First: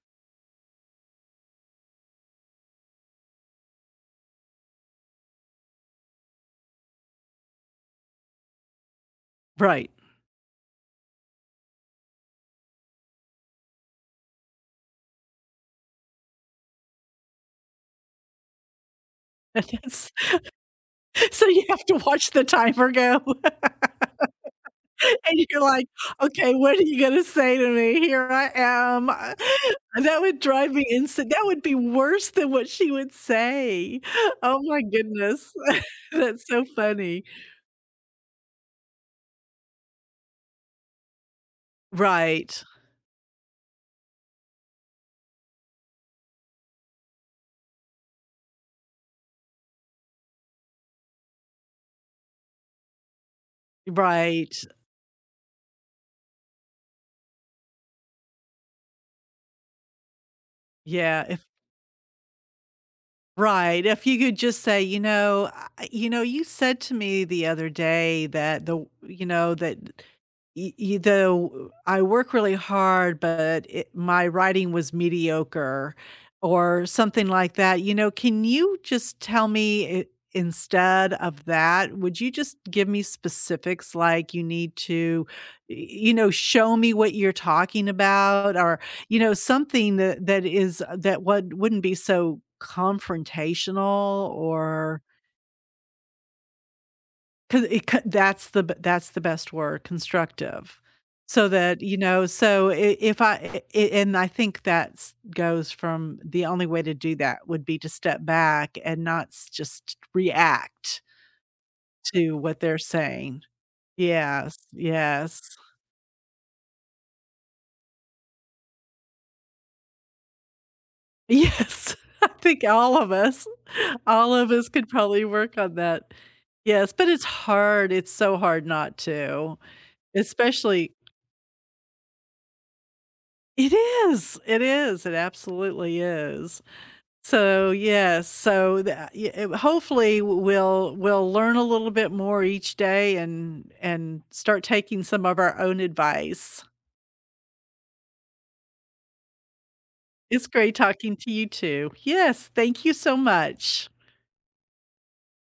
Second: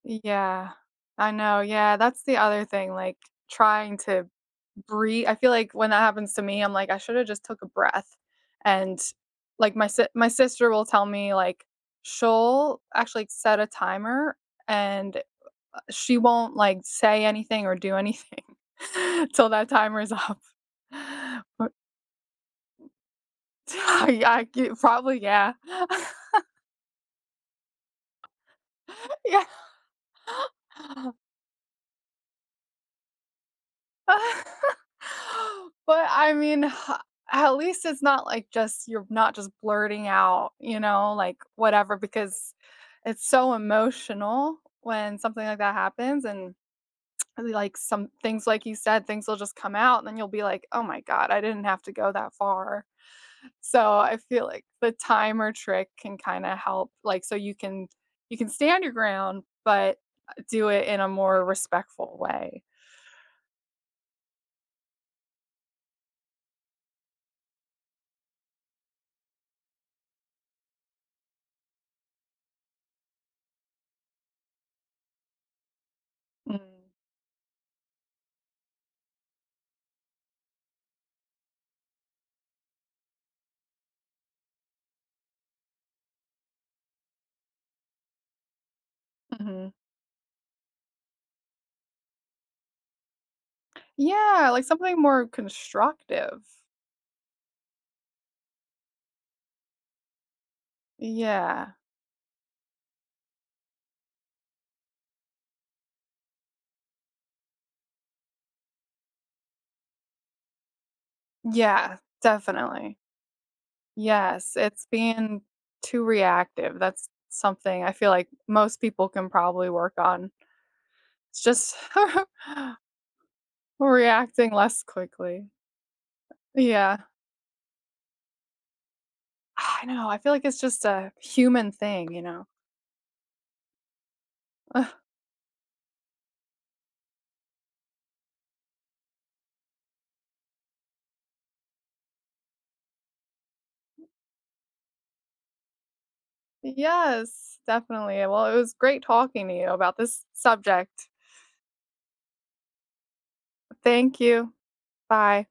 Yeah, I know, yeah, that's the other thing, like trying to brea I feel like when that happens to me, I'm like I shoulda just took a breath and, like, my Right. s my sister will tell me, like, she'll actually set a timer and she won't like say anything or do anything till that timer That's is off. So you Bu have to watch the timer go. Yeah, I g probably, And yeah. you're like, "Okay, what are you gonna say to me? Here I am." Yeah. That would drive me ins That would be worse than what she would say. Oh my goodness, But I that's mean, so h funny. at least it's not like just you're not just blurting out, you know, like, whatever, because Right. it's so emotional when something like that happens and, like, some things like you said, things will just come out and then you'll be like, “Oh my god, I didn't have to go that far.” So I feel Right. like the timer trick can kinda help, like, so you can you can stand your ground, but, uh do it in a Yeah, if more respectful way. Right, if you could just say, you know, I you know, you said to me the other day that the w you know, that y y the I work really hard, but it my writing was mediocre Mm. or something like that, you know, can you just tell me, i instead of that, would you just give me specifics like you need to, y you know, show me what you're talking about or, you know, Mhm. something that that is that wou wouldn't be so confrontational Yeah, like something or more constructive. Co it, c that's the b that's the best word, constructive, so Yeah. that, you know, so i if I and I think that's goes from the only way to do that would be to step back and not st just react Yeah, to what they're definitely. saying. Yes, Yes, it's yes. being too reactive. That's something I feel like most people can probably work on. It's just Yes, I think all of us, We're all of reacting us less could probably quickly. work on that. Yes, Yeah. but it's hard, it's so hard not to, I know, I feel like it's just especially a human thing, you know. It is, it is, it absolutely is. So, yeah, so tha i w hopefully, we'll we'll learn a little bit more each day and and start taking some of our own advice. Yes, definitely. Well, it was great talking to you about this It's great subject. talking to you too. Yes, thank you so much. Thank you. Bye.